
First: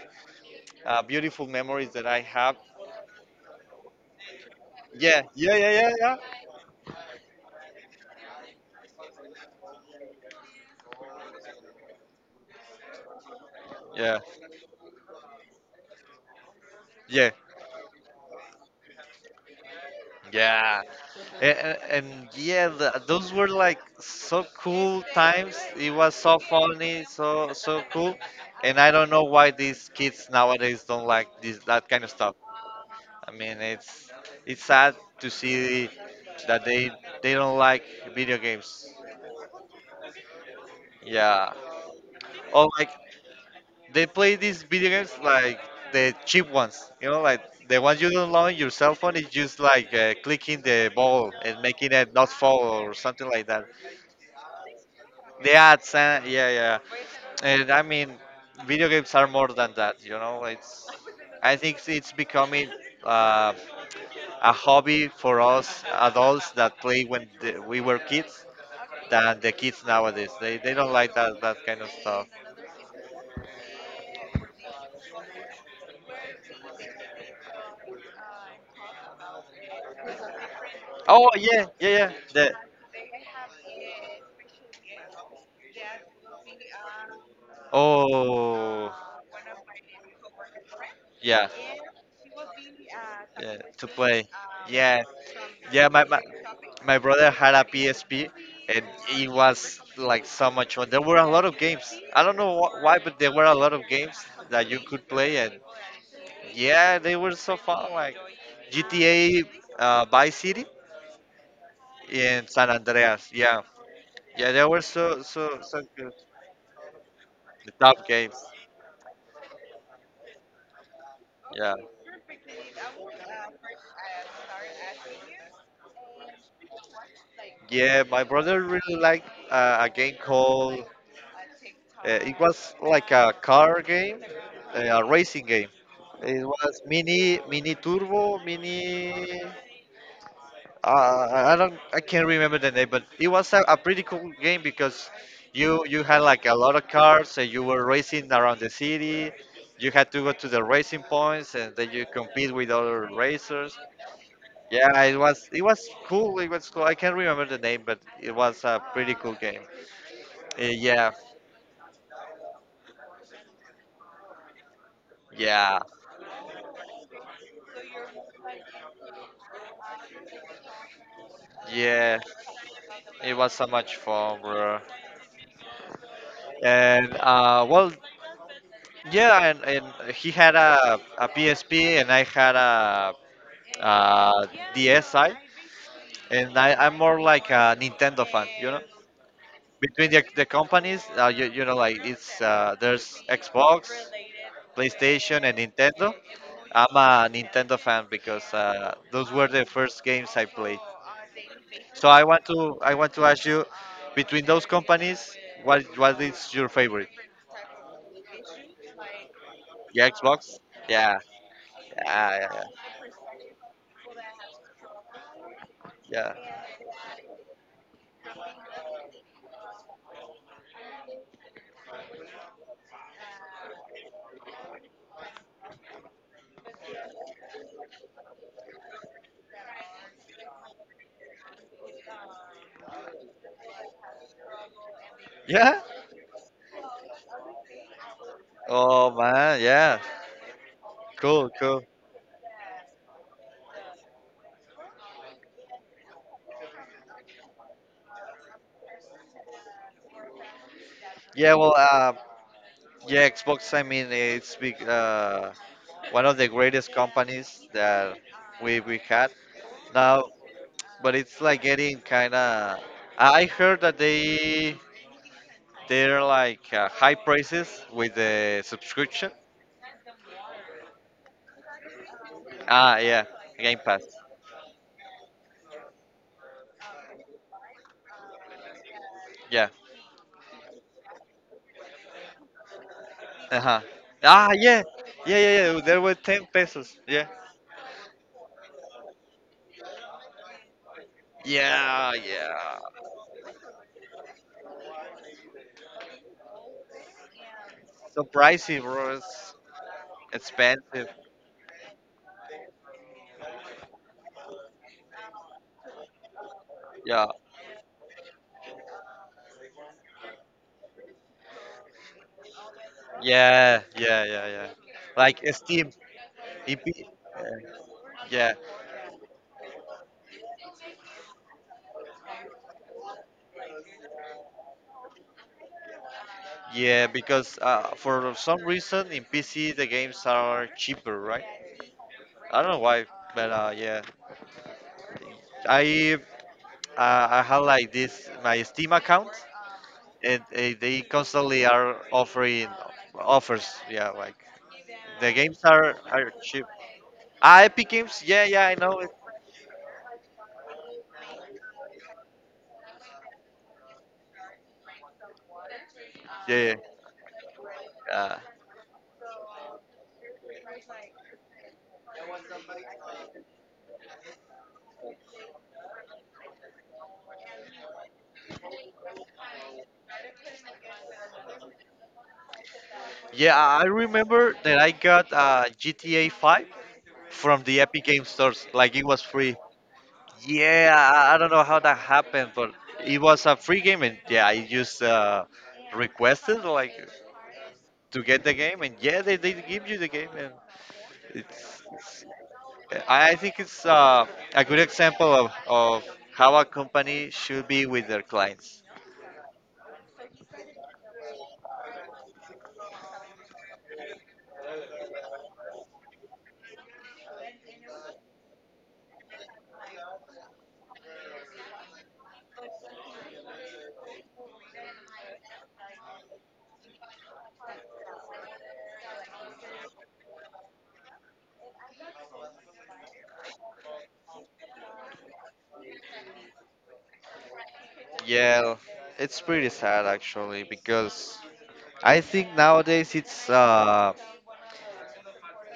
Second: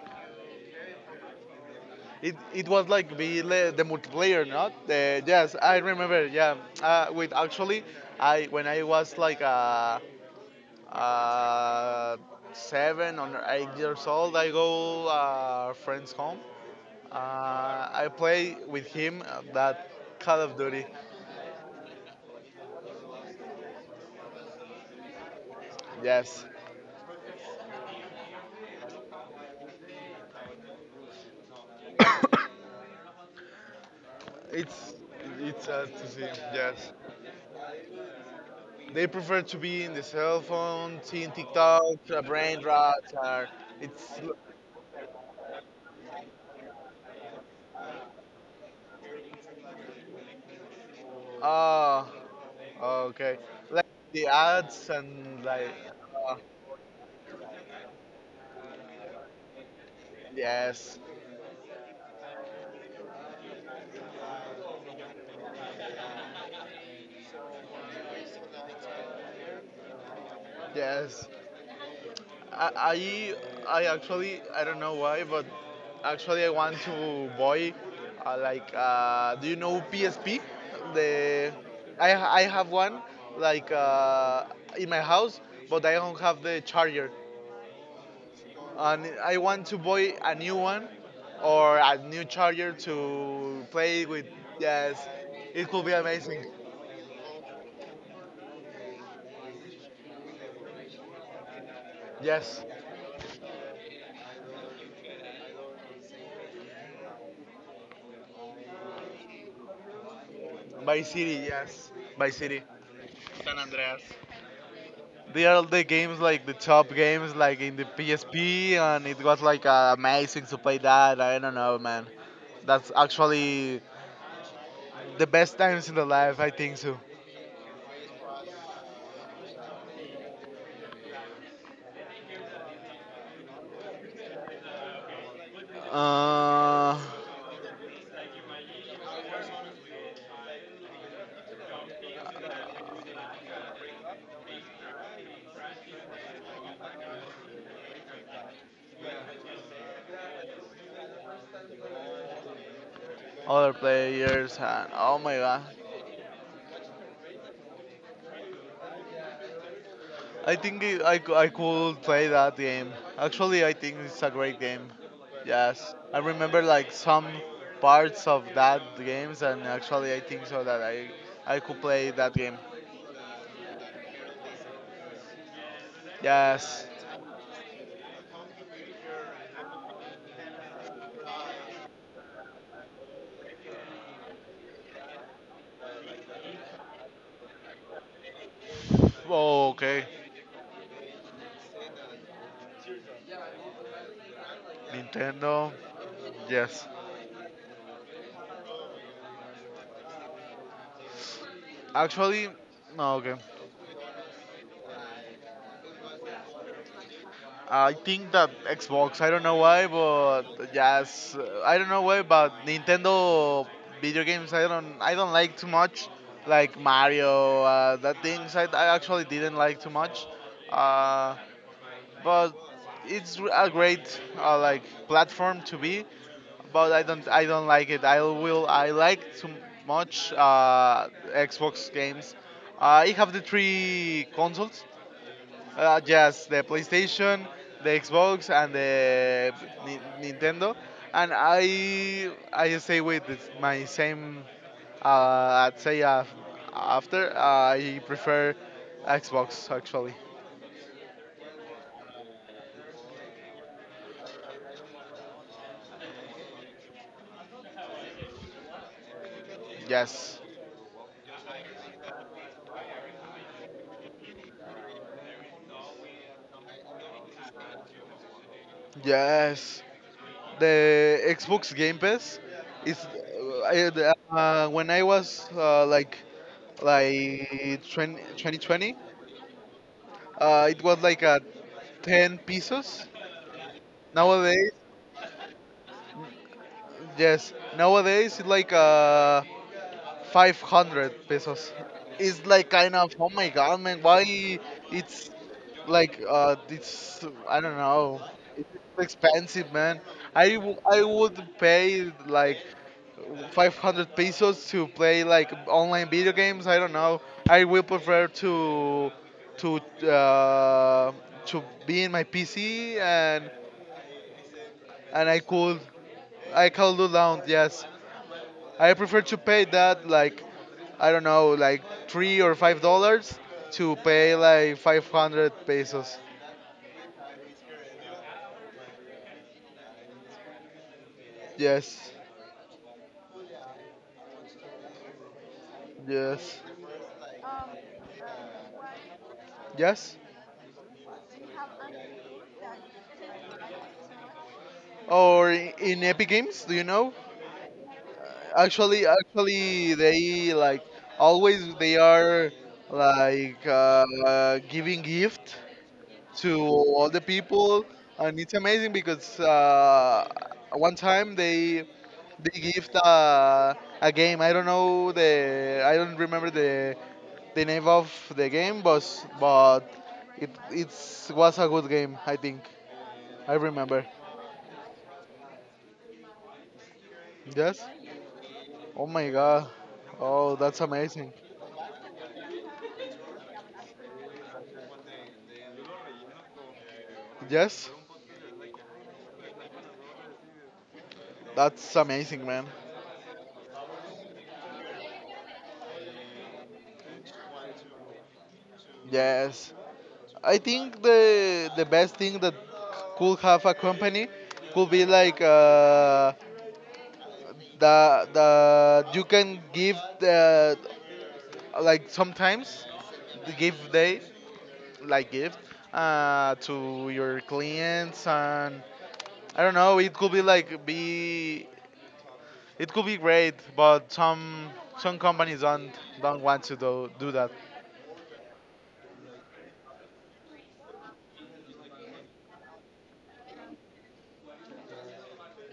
[SPEAKER 2] beautiful memories that I
[SPEAKER 1] It,
[SPEAKER 2] have.
[SPEAKER 1] it was like the multiplayer, not
[SPEAKER 2] Yeah,
[SPEAKER 1] the yes.
[SPEAKER 2] yeah, yeah,
[SPEAKER 1] I
[SPEAKER 2] yeah, yeah,
[SPEAKER 1] remember, yeah. With actually, I when I was like Uh, 7 or 8 years
[SPEAKER 2] yeah,
[SPEAKER 1] old, I go friend's home.
[SPEAKER 2] yeah,
[SPEAKER 1] Uh, I play with him that Call of
[SPEAKER 2] yeah.
[SPEAKER 1] Duty.
[SPEAKER 2] And yeah, those were like so cool times. It was so
[SPEAKER 1] Yes,
[SPEAKER 2] funny, so so cool. And I don't know why these kids nowadays don't like this that kind of stuff. I mean, it's sad
[SPEAKER 1] it's
[SPEAKER 2] to
[SPEAKER 1] it's
[SPEAKER 2] see
[SPEAKER 1] sad to see.
[SPEAKER 2] that
[SPEAKER 1] Yes,
[SPEAKER 2] they don't like video games.
[SPEAKER 1] they prefer to be in the cell phone, seeing
[SPEAKER 2] Yeah.
[SPEAKER 1] TikTok,
[SPEAKER 2] Or
[SPEAKER 1] brain
[SPEAKER 2] like
[SPEAKER 1] rot, or
[SPEAKER 2] they
[SPEAKER 1] it's
[SPEAKER 2] play these video games like the cheap ones. You know, like the ones you don't know on your cell phone is just like clicking the ball and making
[SPEAKER 1] uh
[SPEAKER 2] it not fall or something
[SPEAKER 1] okay,
[SPEAKER 2] like that.
[SPEAKER 1] like the ads and
[SPEAKER 2] The
[SPEAKER 1] like
[SPEAKER 2] ads,
[SPEAKER 1] uh,
[SPEAKER 2] yeah, yeah. And I mean, video games are more than that. You know, it's.
[SPEAKER 1] yes,
[SPEAKER 2] I think it's becoming uh, a hobby for us adults that play when we were kids than the kids nowadays. They don't like
[SPEAKER 1] yes.
[SPEAKER 2] that kind of stuff.
[SPEAKER 1] I, I I actually I don't know why, but actually I want to buy like do you know PSP?
[SPEAKER 2] Oh
[SPEAKER 1] The
[SPEAKER 2] yeah, yeah, yeah.
[SPEAKER 1] I
[SPEAKER 2] The,
[SPEAKER 1] have one like in my house, but I don't have the charger,
[SPEAKER 2] oh.
[SPEAKER 1] and I want to buy a new one
[SPEAKER 2] Yeah.
[SPEAKER 1] or a new charger
[SPEAKER 2] Yeah,
[SPEAKER 1] to
[SPEAKER 2] to
[SPEAKER 1] play
[SPEAKER 2] play.
[SPEAKER 1] with. Yes,
[SPEAKER 2] Yeah.
[SPEAKER 1] it
[SPEAKER 2] Yeah,
[SPEAKER 1] could be
[SPEAKER 2] my
[SPEAKER 1] amazing.
[SPEAKER 2] my brother had a PSP and it was like so much fun. There were a lot of games. I don't know
[SPEAKER 1] Yes,
[SPEAKER 2] why, but there were a lot of games that you could play and yeah, they were so fun. Like GTA Vice City
[SPEAKER 1] by city. Yes, by
[SPEAKER 2] in
[SPEAKER 1] city.
[SPEAKER 2] San Andreas. Yeah,
[SPEAKER 1] San Andreas.
[SPEAKER 2] yeah, they were so
[SPEAKER 1] They
[SPEAKER 2] so
[SPEAKER 1] are
[SPEAKER 2] so
[SPEAKER 1] the
[SPEAKER 2] good.
[SPEAKER 1] games like the top games like
[SPEAKER 2] The
[SPEAKER 1] in the
[SPEAKER 2] top games.
[SPEAKER 1] PSP, and it was like amazing to play that. I don't
[SPEAKER 2] Yeah.
[SPEAKER 1] know, man. That's actually the best times in the life, I think so.
[SPEAKER 2] Yeah, my brother really liked a game called. It was like a car game, a racing game. It was
[SPEAKER 1] Uh,
[SPEAKER 2] mini turbo, mini. I can't remember the name, but it was a pretty cool game because you had like a lot of cars and you were racing around the city. You had to go to the racing points and then you compete with other
[SPEAKER 1] other
[SPEAKER 2] racers.
[SPEAKER 1] players and
[SPEAKER 2] Yeah, it
[SPEAKER 1] oh my
[SPEAKER 2] was it
[SPEAKER 1] god,
[SPEAKER 2] was cool. It was cool. I can't remember the name, but it was a pretty cool game.
[SPEAKER 1] I think it,
[SPEAKER 2] Yeah,
[SPEAKER 1] I could play that game. Actually, I think it's a great game.
[SPEAKER 2] yeah,
[SPEAKER 1] Yes, I remember like some parts of that games, and actually I think so that I could play
[SPEAKER 2] yeah.
[SPEAKER 1] that game.
[SPEAKER 2] It was so much fun, bro.
[SPEAKER 1] Yes.
[SPEAKER 2] And well, yeah, and he had a PSP, and I had a, uh DSi, and I'm more like a Nintendo fan.
[SPEAKER 1] Oh,
[SPEAKER 2] Between
[SPEAKER 1] okay.
[SPEAKER 2] the companies, like it's there's Xbox, PlayStation, and
[SPEAKER 1] Nintendo.
[SPEAKER 2] Nintendo.
[SPEAKER 1] Yes.
[SPEAKER 2] I'm a Nintendo fan because those were the first games I played, so i want
[SPEAKER 1] Actually,
[SPEAKER 2] to i want
[SPEAKER 1] no,
[SPEAKER 2] to
[SPEAKER 1] okay.
[SPEAKER 2] ask you, between those companies, what is your favorite?
[SPEAKER 1] I think that Xbox, I don't know why,
[SPEAKER 2] The
[SPEAKER 1] but
[SPEAKER 2] Xbox. Yeah,
[SPEAKER 1] yes, I don't know why,
[SPEAKER 2] yeah,
[SPEAKER 1] but
[SPEAKER 2] yeah,
[SPEAKER 1] Nintendo video games, I don't like too much,
[SPEAKER 2] yeah,
[SPEAKER 1] like Mario, that things I actually didn't like too much. Uh, but it's a great like platform to be but I don't like it. I will I like too much Xbox games. I have the three consoles.
[SPEAKER 2] yeah. Yeah?
[SPEAKER 1] Yes, the PlayStation, the Xbox, and
[SPEAKER 2] Oh
[SPEAKER 1] the
[SPEAKER 2] man, yeah.
[SPEAKER 1] Ni- Nintendo. And
[SPEAKER 2] Cool, cool.
[SPEAKER 1] I stay with this, my same. Uh, I'd say after I prefer Xbox actually.
[SPEAKER 2] Yeah, well, yeah, Xbox. I mean, it's big, one of the greatest companies that we had now,
[SPEAKER 1] Yes,
[SPEAKER 2] but it's like getting kind of. I heard that they're like high prices with the subscription.
[SPEAKER 1] yes. The Xbox Game Pass
[SPEAKER 2] Ah,
[SPEAKER 1] is
[SPEAKER 2] yeah. Game Pass.
[SPEAKER 1] when I was like 20, 2020,
[SPEAKER 2] Yeah.
[SPEAKER 1] it was like a 10 pesos.
[SPEAKER 2] Uh huh. Ah,
[SPEAKER 1] Nowadays,
[SPEAKER 2] yeah, yeah, yeah, yeah. There were 10 pesos. Yeah.
[SPEAKER 1] yes, nowadays it's like 500 pesos.
[SPEAKER 2] Yeah,
[SPEAKER 1] It's like
[SPEAKER 2] yeah.
[SPEAKER 1] kind of, oh my god, man, why it's like, it's, I don't
[SPEAKER 2] So
[SPEAKER 1] know, it's
[SPEAKER 2] pricey, bro. It's
[SPEAKER 1] expensive, man. I
[SPEAKER 2] expensive.
[SPEAKER 1] would pay like 500 pesos to play like online video games. I don't know.
[SPEAKER 2] Yeah.
[SPEAKER 1] I will prefer to, uh, to be in my PC
[SPEAKER 2] Yeah, yeah, yeah, yeah.
[SPEAKER 1] and
[SPEAKER 2] Like Steam.
[SPEAKER 1] I
[SPEAKER 2] In
[SPEAKER 1] could
[SPEAKER 2] P-
[SPEAKER 1] do
[SPEAKER 2] uh,
[SPEAKER 1] down, yes.
[SPEAKER 2] yeah,
[SPEAKER 1] I prefer to pay that like I don't know, like $3 or $5 to pay like 500 pesos.
[SPEAKER 2] yeah, because for some reason in PC the games are cheaper, right?
[SPEAKER 1] Yes,
[SPEAKER 2] I don't know why, but yeah, I
[SPEAKER 1] yes,
[SPEAKER 2] I have like this my Steam account,
[SPEAKER 1] yes.
[SPEAKER 2] and they constantly are offering offers. Yeah, like the
[SPEAKER 1] Or
[SPEAKER 2] games are
[SPEAKER 1] in Epic
[SPEAKER 2] are cheap.
[SPEAKER 1] Games, do you know?
[SPEAKER 2] Ah, Epic Games. Yeah, yeah, I know it.
[SPEAKER 1] Actually, they like always they are like giving gift to
[SPEAKER 2] Yeah, yeah.
[SPEAKER 1] all the people,
[SPEAKER 2] Uh,
[SPEAKER 1] and it's amazing because one time they gift a game. I don't remember the name of the game, but but it it's was a good game. I think I
[SPEAKER 2] yeah, I
[SPEAKER 1] remember.
[SPEAKER 2] remember that I got GTA 5 from the
[SPEAKER 1] Yes.
[SPEAKER 2] Epic Game stores. Like it
[SPEAKER 1] Oh
[SPEAKER 2] was
[SPEAKER 1] my
[SPEAKER 2] free.
[SPEAKER 1] god. Oh, that's
[SPEAKER 2] Yeah,
[SPEAKER 1] amazing.
[SPEAKER 2] I don't know how that happened, but it was a free game, and yeah, I just requested like
[SPEAKER 1] Yes.
[SPEAKER 2] to get the game, and yeah, they did give you the game, and it's
[SPEAKER 1] That's amazing, man.
[SPEAKER 2] I think it's a good example of how a company should be with their clients.
[SPEAKER 1] Yes. I think the best thing that could have a company could be like the you can give the like sometimes the gift day like gift to your clients, and I don't know, it could be like be it could be great, but some companies don't want to do that.
[SPEAKER 2] Yeah, it's pretty sad actually because I think nowadays it's uh,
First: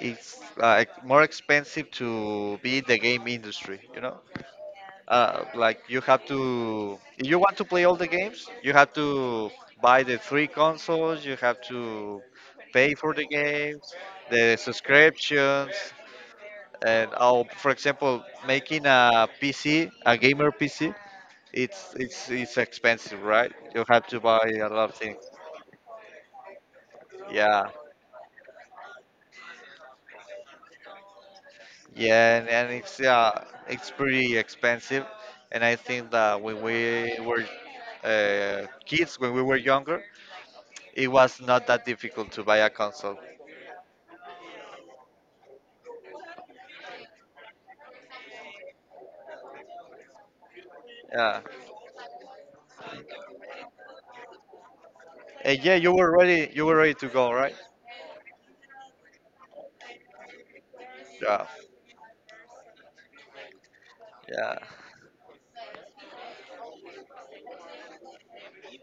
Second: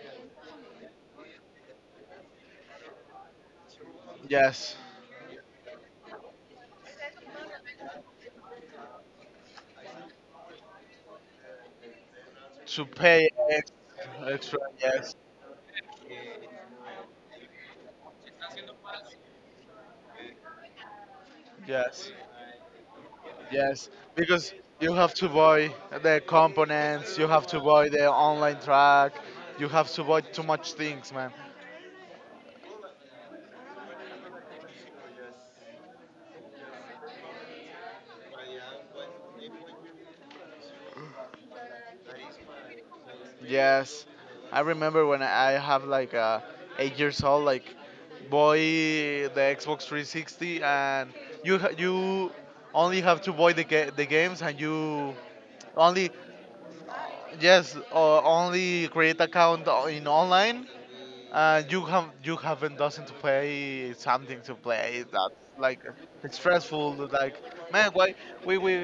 [SPEAKER 2] it's uh, more expensive to be in the game industry.
[SPEAKER 1] Yes.
[SPEAKER 2] Like, you have to, if you want to play all the games, you have to buy the three consoles, you have to
[SPEAKER 1] To
[SPEAKER 2] pay for the
[SPEAKER 1] pay
[SPEAKER 2] games, the
[SPEAKER 1] extra. Yes,
[SPEAKER 2] subscriptions, and all. For example, making a PC, a gamer PC, it's
[SPEAKER 1] yes.
[SPEAKER 2] it's it's expensive, right?
[SPEAKER 1] Yes,
[SPEAKER 2] You have to buy
[SPEAKER 1] because
[SPEAKER 2] a
[SPEAKER 1] you
[SPEAKER 2] lot of
[SPEAKER 1] have
[SPEAKER 2] things.
[SPEAKER 1] to buy the components, you have to
[SPEAKER 2] Yeah,
[SPEAKER 1] buy the online track, you have to buy too much things, man.
[SPEAKER 2] yeah. And it's pretty expensive, and I think that when we were kids, when we were younger, it was not that difficult to buy a console.
[SPEAKER 1] Yes, I remember when I have like 8 years old, like buy the Xbox 360, and
[SPEAKER 2] Yeah.
[SPEAKER 1] you only have to buy the the games, and you
[SPEAKER 2] And yeah, you
[SPEAKER 1] only.
[SPEAKER 2] were ready. You were ready to go, right?
[SPEAKER 1] Yes, or only create account in online.
[SPEAKER 2] Yeah.
[SPEAKER 1] You haven't doesn't play something to
[SPEAKER 2] Yeah.
[SPEAKER 1] play that's like stressful. Like, man, why we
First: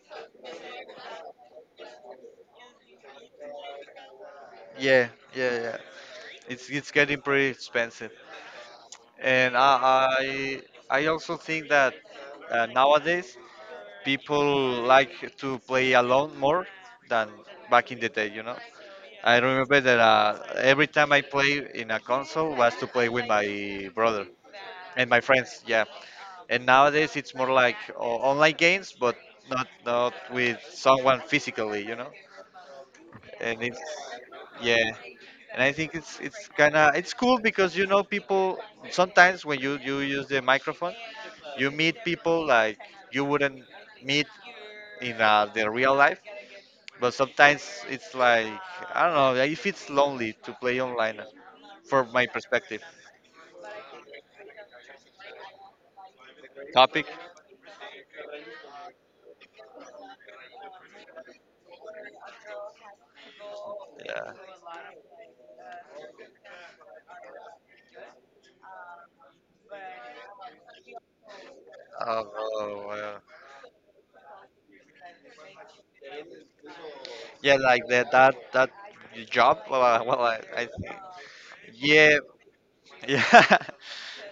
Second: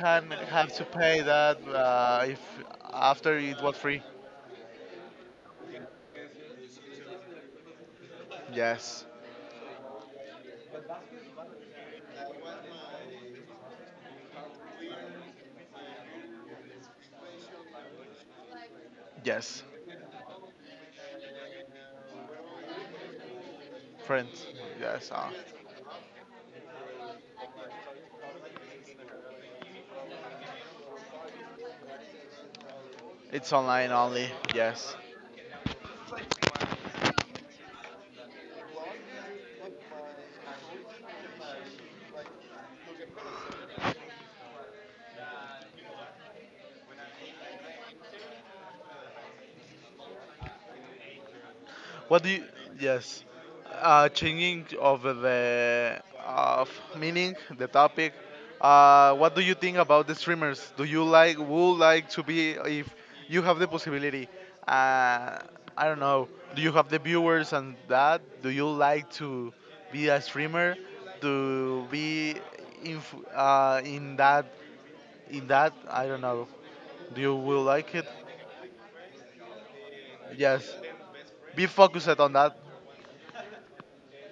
[SPEAKER 1] can have to pay that if after it was free?
[SPEAKER 2] Yeah. Yeah. Yeah. It's getting pretty expensive,
[SPEAKER 1] Yes,
[SPEAKER 2] and I also think that nowadays people like to play alone more than back in the day. I
[SPEAKER 1] yes,
[SPEAKER 2] remember that every time I play in a console was to play with my brother
[SPEAKER 1] friends.
[SPEAKER 2] and
[SPEAKER 1] Yes,
[SPEAKER 2] my friends, yeah. And nowadays it's more like online games, but not with someone physically.
[SPEAKER 1] it's
[SPEAKER 2] And it's
[SPEAKER 1] online only.
[SPEAKER 2] Yeah,
[SPEAKER 1] Yes.
[SPEAKER 2] and I think it's kind of it's cool because, you know, people sometimes when you use the microphone, you meet people like you wouldn't meet in the real life. But sometimes it's like I don't know if it's lonely to play online, for
[SPEAKER 1] What
[SPEAKER 2] my
[SPEAKER 1] do you?
[SPEAKER 2] perspective.
[SPEAKER 1] Yes, changing of the of
[SPEAKER 2] Topic?
[SPEAKER 1] meaning, the topic. What do you think about the streamers? Do you would like to be if you have the possibility?
[SPEAKER 2] Yeah.
[SPEAKER 1] Uh, I don't know. Do you have the viewers and that? Do you like to be a streamer? To
[SPEAKER 2] Oh,
[SPEAKER 1] be
[SPEAKER 2] oh,
[SPEAKER 1] in
[SPEAKER 2] well.
[SPEAKER 1] in that I don't know. Do you
[SPEAKER 2] Yeah,
[SPEAKER 1] will
[SPEAKER 2] like
[SPEAKER 1] like it?
[SPEAKER 2] that job. Well, I
[SPEAKER 1] Yes.
[SPEAKER 2] think.
[SPEAKER 1] Be focused
[SPEAKER 2] Yeah,
[SPEAKER 1] on that.
[SPEAKER 2] yeah.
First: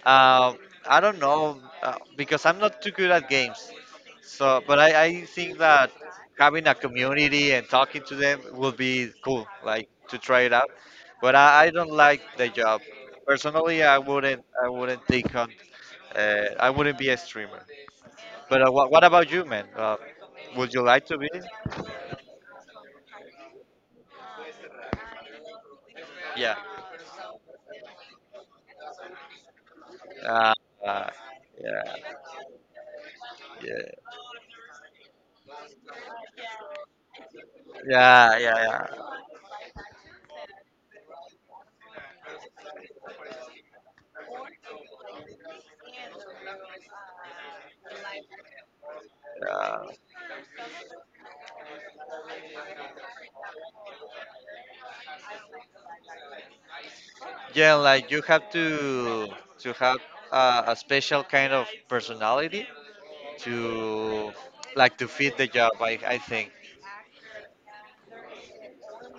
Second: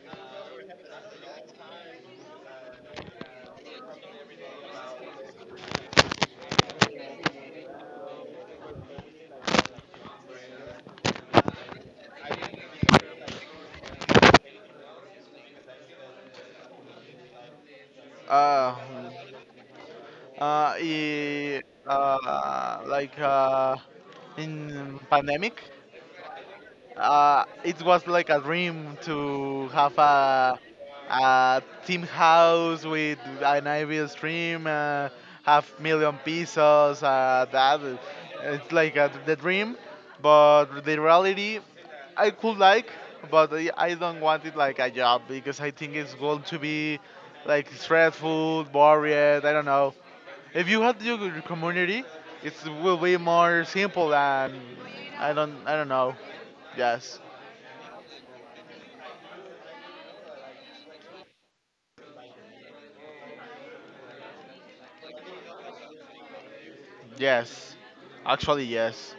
[SPEAKER 2] Uh, I don't know because I'm not too good at games. So, but I think that having a community and talking to them will be cool, like to try it out. But I don't like the job. Personally, I wouldn't be a streamer. But
[SPEAKER 1] Uh,
[SPEAKER 2] what about you, man? Would
[SPEAKER 1] uh,
[SPEAKER 2] you like to be?
[SPEAKER 1] i- like in pandemic,
[SPEAKER 2] Yeah.
[SPEAKER 1] it was like a dream to have
[SPEAKER 2] Uh, uh,
[SPEAKER 1] a team
[SPEAKER 2] yeah.
[SPEAKER 1] house with an IV
[SPEAKER 2] Yeah.
[SPEAKER 1] stream, half million pesos. That
[SPEAKER 2] Yeah.
[SPEAKER 1] it's
[SPEAKER 2] Yeah.
[SPEAKER 1] like the dream, but the reality, I could like, but I don't want it like a job because I think it's going to be like stressful, boring. I don't
[SPEAKER 2] Yeah.
[SPEAKER 1] know. If you have your community, it will be more simple than. I don't know. Yes,
[SPEAKER 2] Yeah, like you have to have a special kind of personality to like to fit the job. I think.
[SPEAKER 1] yes, actually yes.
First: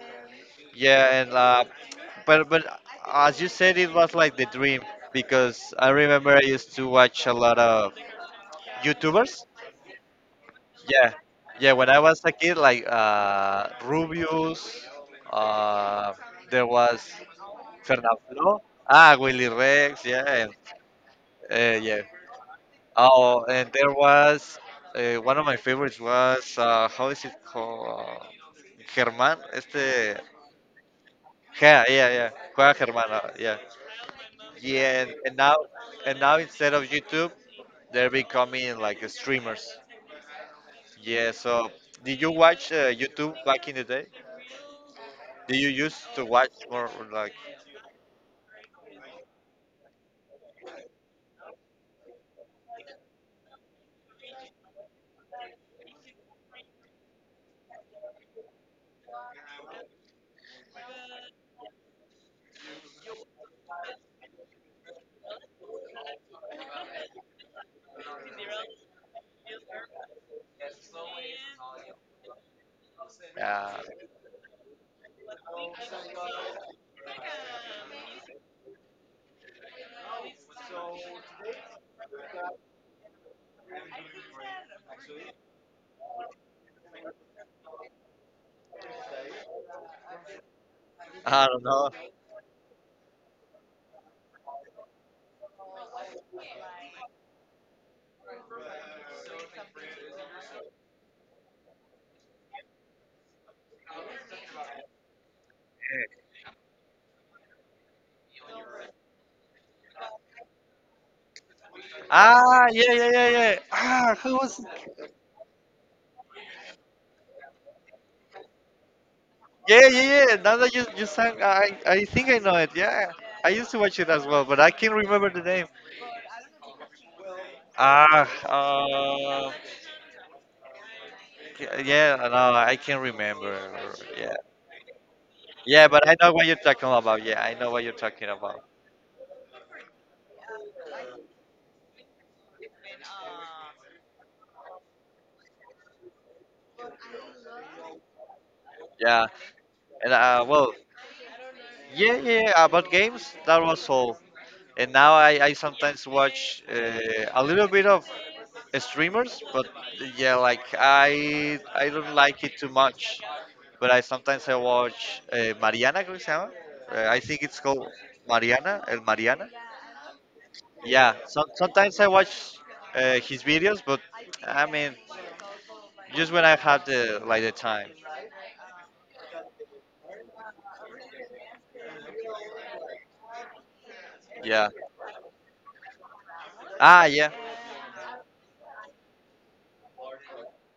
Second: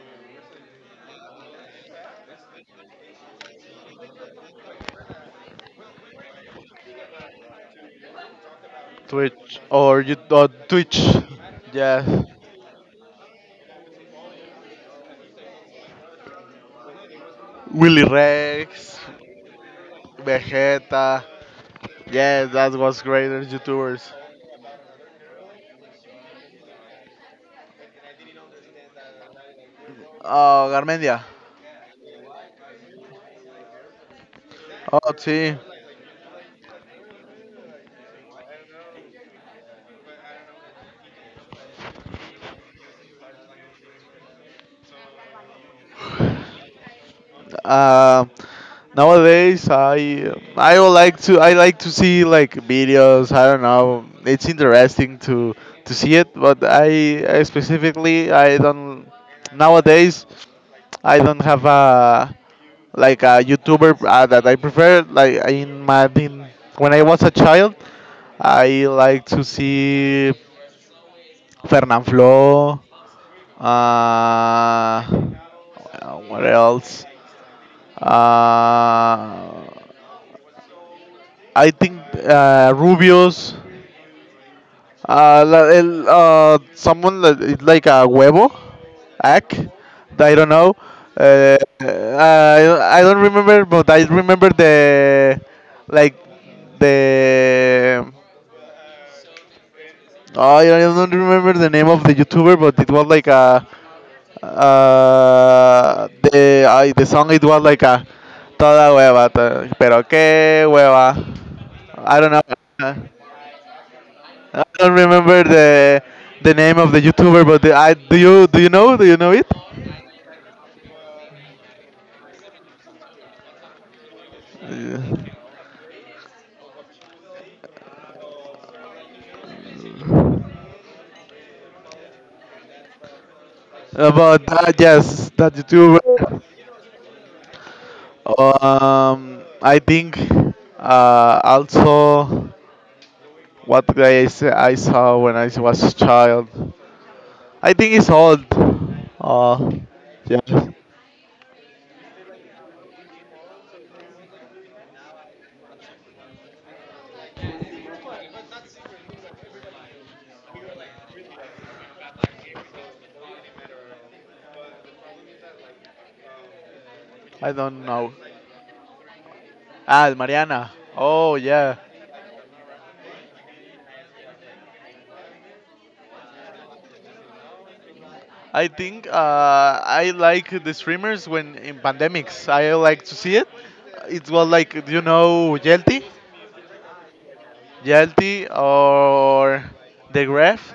[SPEAKER 2] Yeah, and but as you said, it was like the dream because I remember I used to watch a lot of YouTubers.
[SPEAKER 1] Twitch or you Twitch.
[SPEAKER 2] Yeah, yeah. When I
[SPEAKER 1] Yes,
[SPEAKER 2] was a kid, like Rubius, uh, there was
[SPEAKER 1] Willy
[SPEAKER 2] Fernando,
[SPEAKER 1] Rex,
[SPEAKER 2] ah, Willy Rex, yeah,
[SPEAKER 1] Vegeta.
[SPEAKER 2] yeah.
[SPEAKER 1] Yes, that was greater
[SPEAKER 2] Oh, and there
[SPEAKER 1] YouTubers.
[SPEAKER 2] was one of my favorites was how is it called? Germán, este,
[SPEAKER 1] Oh, Garmendia.
[SPEAKER 2] yeah, yeah, yeah, Juega Germán, yeah, yeah, and,
[SPEAKER 1] Oh,
[SPEAKER 2] and now,
[SPEAKER 1] sí.
[SPEAKER 2] and now instead of YouTube, they're becoming like streamers. Yeah, so did you watch YouTube back in the day? Did you used to watch more like,
[SPEAKER 1] Uh, nowadays, I would like to I like to see like videos. I don't know. It's interesting to see it, but I specifically I don't nowadays I don't have a like a YouTuber that I prefer. Like in, when I was a child, I like to see Fernanfloo. Uh,
[SPEAKER 2] uh,
[SPEAKER 1] what else? Uh, I think Rubio's, el, someone like a huevo, Ack, I don't know.
[SPEAKER 2] I
[SPEAKER 1] Uh,
[SPEAKER 2] don't know.
[SPEAKER 1] I don't remember, but I remember the like the. Oh, I don't remember the name of the YouTuber, but it was like a the song. It was like a toda hueva, pero qué hueva. I don't know.
[SPEAKER 2] Ah, yeah, yeah, yeah, yeah. Ah, who was?
[SPEAKER 1] I don't remember the name of the YouTuber, but I do you know it
[SPEAKER 2] Yeah, yeah, yeah. Now that you sang, I think I know it. Yeah, I used to watch it as well, but I can't remember the name. Ah, yeah, no, I can't remember. Yeah,
[SPEAKER 1] about that? Yes, that
[SPEAKER 2] yeah, but I know
[SPEAKER 1] YouTuber.
[SPEAKER 2] what you're talking about. Yeah, I know what you're talking about.
[SPEAKER 1] I think also what guy I saw when I was a child. I think it's old.
[SPEAKER 2] Yeah,
[SPEAKER 1] Uh,
[SPEAKER 2] and
[SPEAKER 1] yeah,
[SPEAKER 2] well, yeah, yeah, yeah, about games, that was all. And now I sometimes watch a little bit of streamers, but yeah, like I don't like it too much. But I sometimes I watch Mariana, creo que se llama. I think
[SPEAKER 1] I
[SPEAKER 2] it's
[SPEAKER 1] don't
[SPEAKER 2] called
[SPEAKER 1] know.
[SPEAKER 2] Mariana, El Mariana.
[SPEAKER 1] Ah, Mariana.
[SPEAKER 2] Yeah,
[SPEAKER 1] Oh
[SPEAKER 2] so,
[SPEAKER 1] yeah.
[SPEAKER 2] sometimes I watch his videos, but I mean, just when I have the time.
[SPEAKER 1] I think I like the streamers when in pandemics. I like to see it. It was
[SPEAKER 2] Yeah.
[SPEAKER 1] like, do you know Yelty,
[SPEAKER 2] Ah, yeah.
[SPEAKER 1] Or the Graph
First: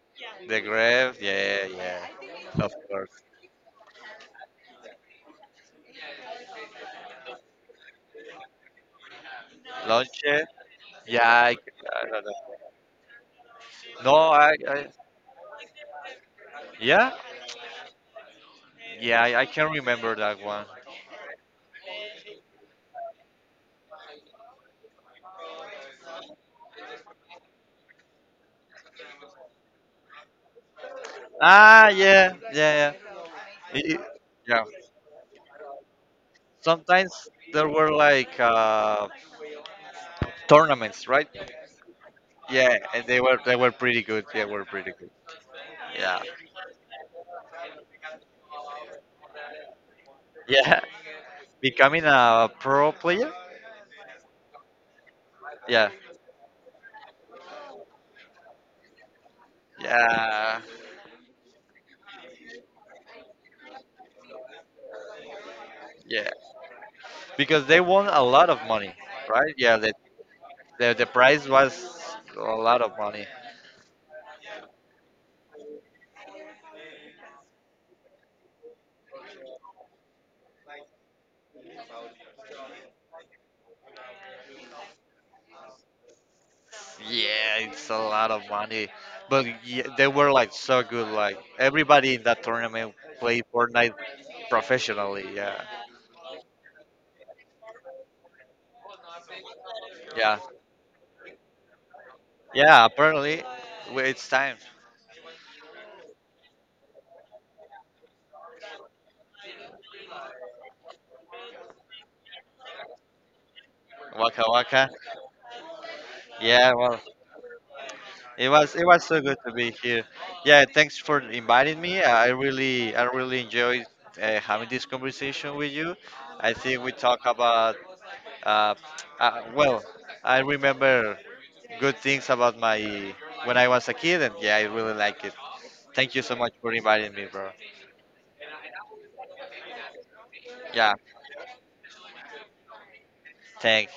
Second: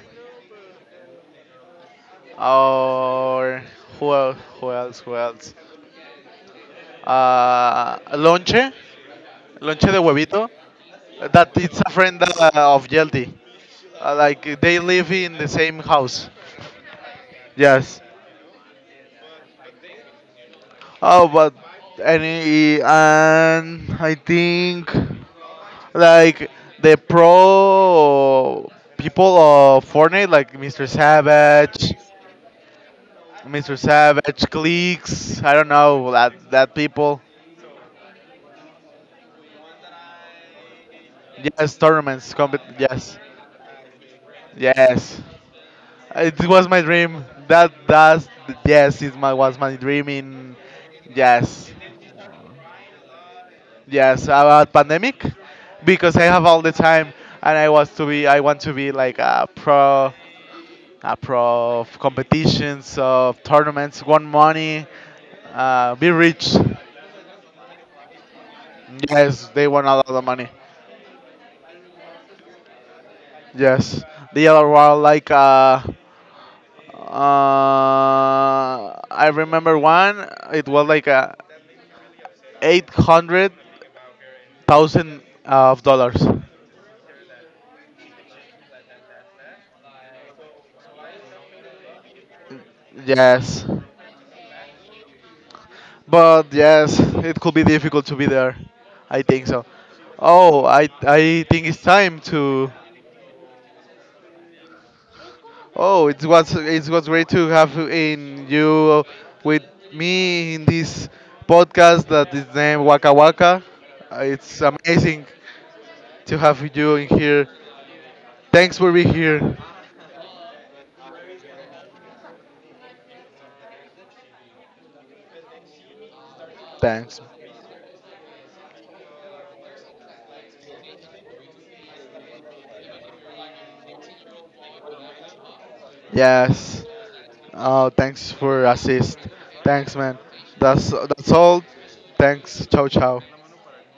[SPEAKER 2] The grave. Yeah, yeah. Of course.
[SPEAKER 1] or who else? Who else? Who else? Lonche, de
[SPEAKER 2] Lunch?
[SPEAKER 1] Huevito.
[SPEAKER 2] Yeah,
[SPEAKER 1] That
[SPEAKER 2] I,
[SPEAKER 1] it's a
[SPEAKER 2] I
[SPEAKER 1] friend
[SPEAKER 2] don't know.
[SPEAKER 1] of Yelty.
[SPEAKER 2] No,
[SPEAKER 1] Like they
[SPEAKER 2] I
[SPEAKER 1] live in the same house.
[SPEAKER 2] yeah,
[SPEAKER 1] Yes.
[SPEAKER 2] yeah, I can remember that one.
[SPEAKER 1] Oh, but any and I think, like the pro people of Fortnite, like Mr.
[SPEAKER 2] Ah,
[SPEAKER 1] Savage,
[SPEAKER 2] yeah, yeah, yeah.
[SPEAKER 1] Mr.
[SPEAKER 2] I-
[SPEAKER 1] Savage,
[SPEAKER 2] yeah.
[SPEAKER 1] cliques. I don't know that people.
[SPEAKER 2] Sometimes there were like tournaments, right?
[SPEAKER 1] Yes, tournaments.
[SPEAKER 2] Yeah, and
[SPEAKER 1] Yes,
[SPEAKER 2] they were pretty good. Yeah, were pretty.
[SPEAKER 1] yes.
[SPEAKER 2] Yeah,
[SPEAKER 1] It was my dream. That's yes, was my dream in,
[SPEAKER 2] yeah.
[SPEAKER 1] yes,
[SPEAKER 2] Becoming a pro player.
[SPEAKER 1] yes, about pandemic,
[SPEAKER 2] Yeah,
[SPEAKER 1] because I have all the time and I want to be like a pro,
[SPEAKER 2] yeah,
[SPEAKER 1] Apro of competitions, of tournaments, won money, be
[SPEAKER 2] yeah.
[SPEAKER 1] rich.
[SPEAKER 2] Because they won a lot of money,
[SPEAKER 1] Yes,
[SPEAKER 2] right?
[SPEAKER 1] they
[SPEAKER 2] Yeah,
[SPEAKER 1] won
[SPEAKER 2] the
[SPEAKER 1] a lot of money.
[SPEAKER 2] the, the prize was a lot of money.
[SPEAKER 1] Yes, the other one like uh, I remember one. It was like 800,000 of dollars.
[SPEAKER 2] Yeah, it's a lot of money. But yeah, they were like so good. Like everybody in that tournament played
[SPEAKER 1] Yes,
[SPEAKER 2] Fortnite professionally. Yeah.
[SPEAKER 1] but yes, it could be difficult to be there. I think so.
[SPEAKER 2] Yeah.
[SPEAKER 1] Oh, I think it's time to.
[SPEAKER 2] Yeah, apparently it's time.
[SPEAKER 1] Oh, it was great to have in you with me in this podcast that is named Waka Waka.
[SPEAKER 2] Waka
[SPEAKER 1] It's
[SPEAKER 2] waka.
[SPEAKER 1] amazing to have
[SPEAKER 2] Yeah,
[SPEAKER 1] you
[SPEAKER 2] well,
[SPEAKER 1] in here.
[SPEAKER 2] it was
[SPEAKER 1] Thanks
[SPEAKER 2] it
[SPEAKER 1] for
[SPEAKER 2] was
[SPEAKER 1] being
[SPEAKER 2] so good to
[SPEAKER 1] here.
[SPEAKER 2] be here. Yeah, thanks for inviting me. I really enjoyed having this conversation with you. I think we
[SPEAKER 1] Thanks.
[SPEAKER 2] talk about Uh, well, I remember good things about my when I was a kid, and yeah, I really like it. Thank you so much for
[SPEAKER 1] Yes.
[SPEAKER 2] inviting me, bro.
[SPEAKER 1] Oh, thanks for assist. Thanks, man.
[SPEAKER 2] Yeah,
[SPEAKER 1] That's all. Thanks. Ciao, ciao.
[SPEAKER 2] thanks.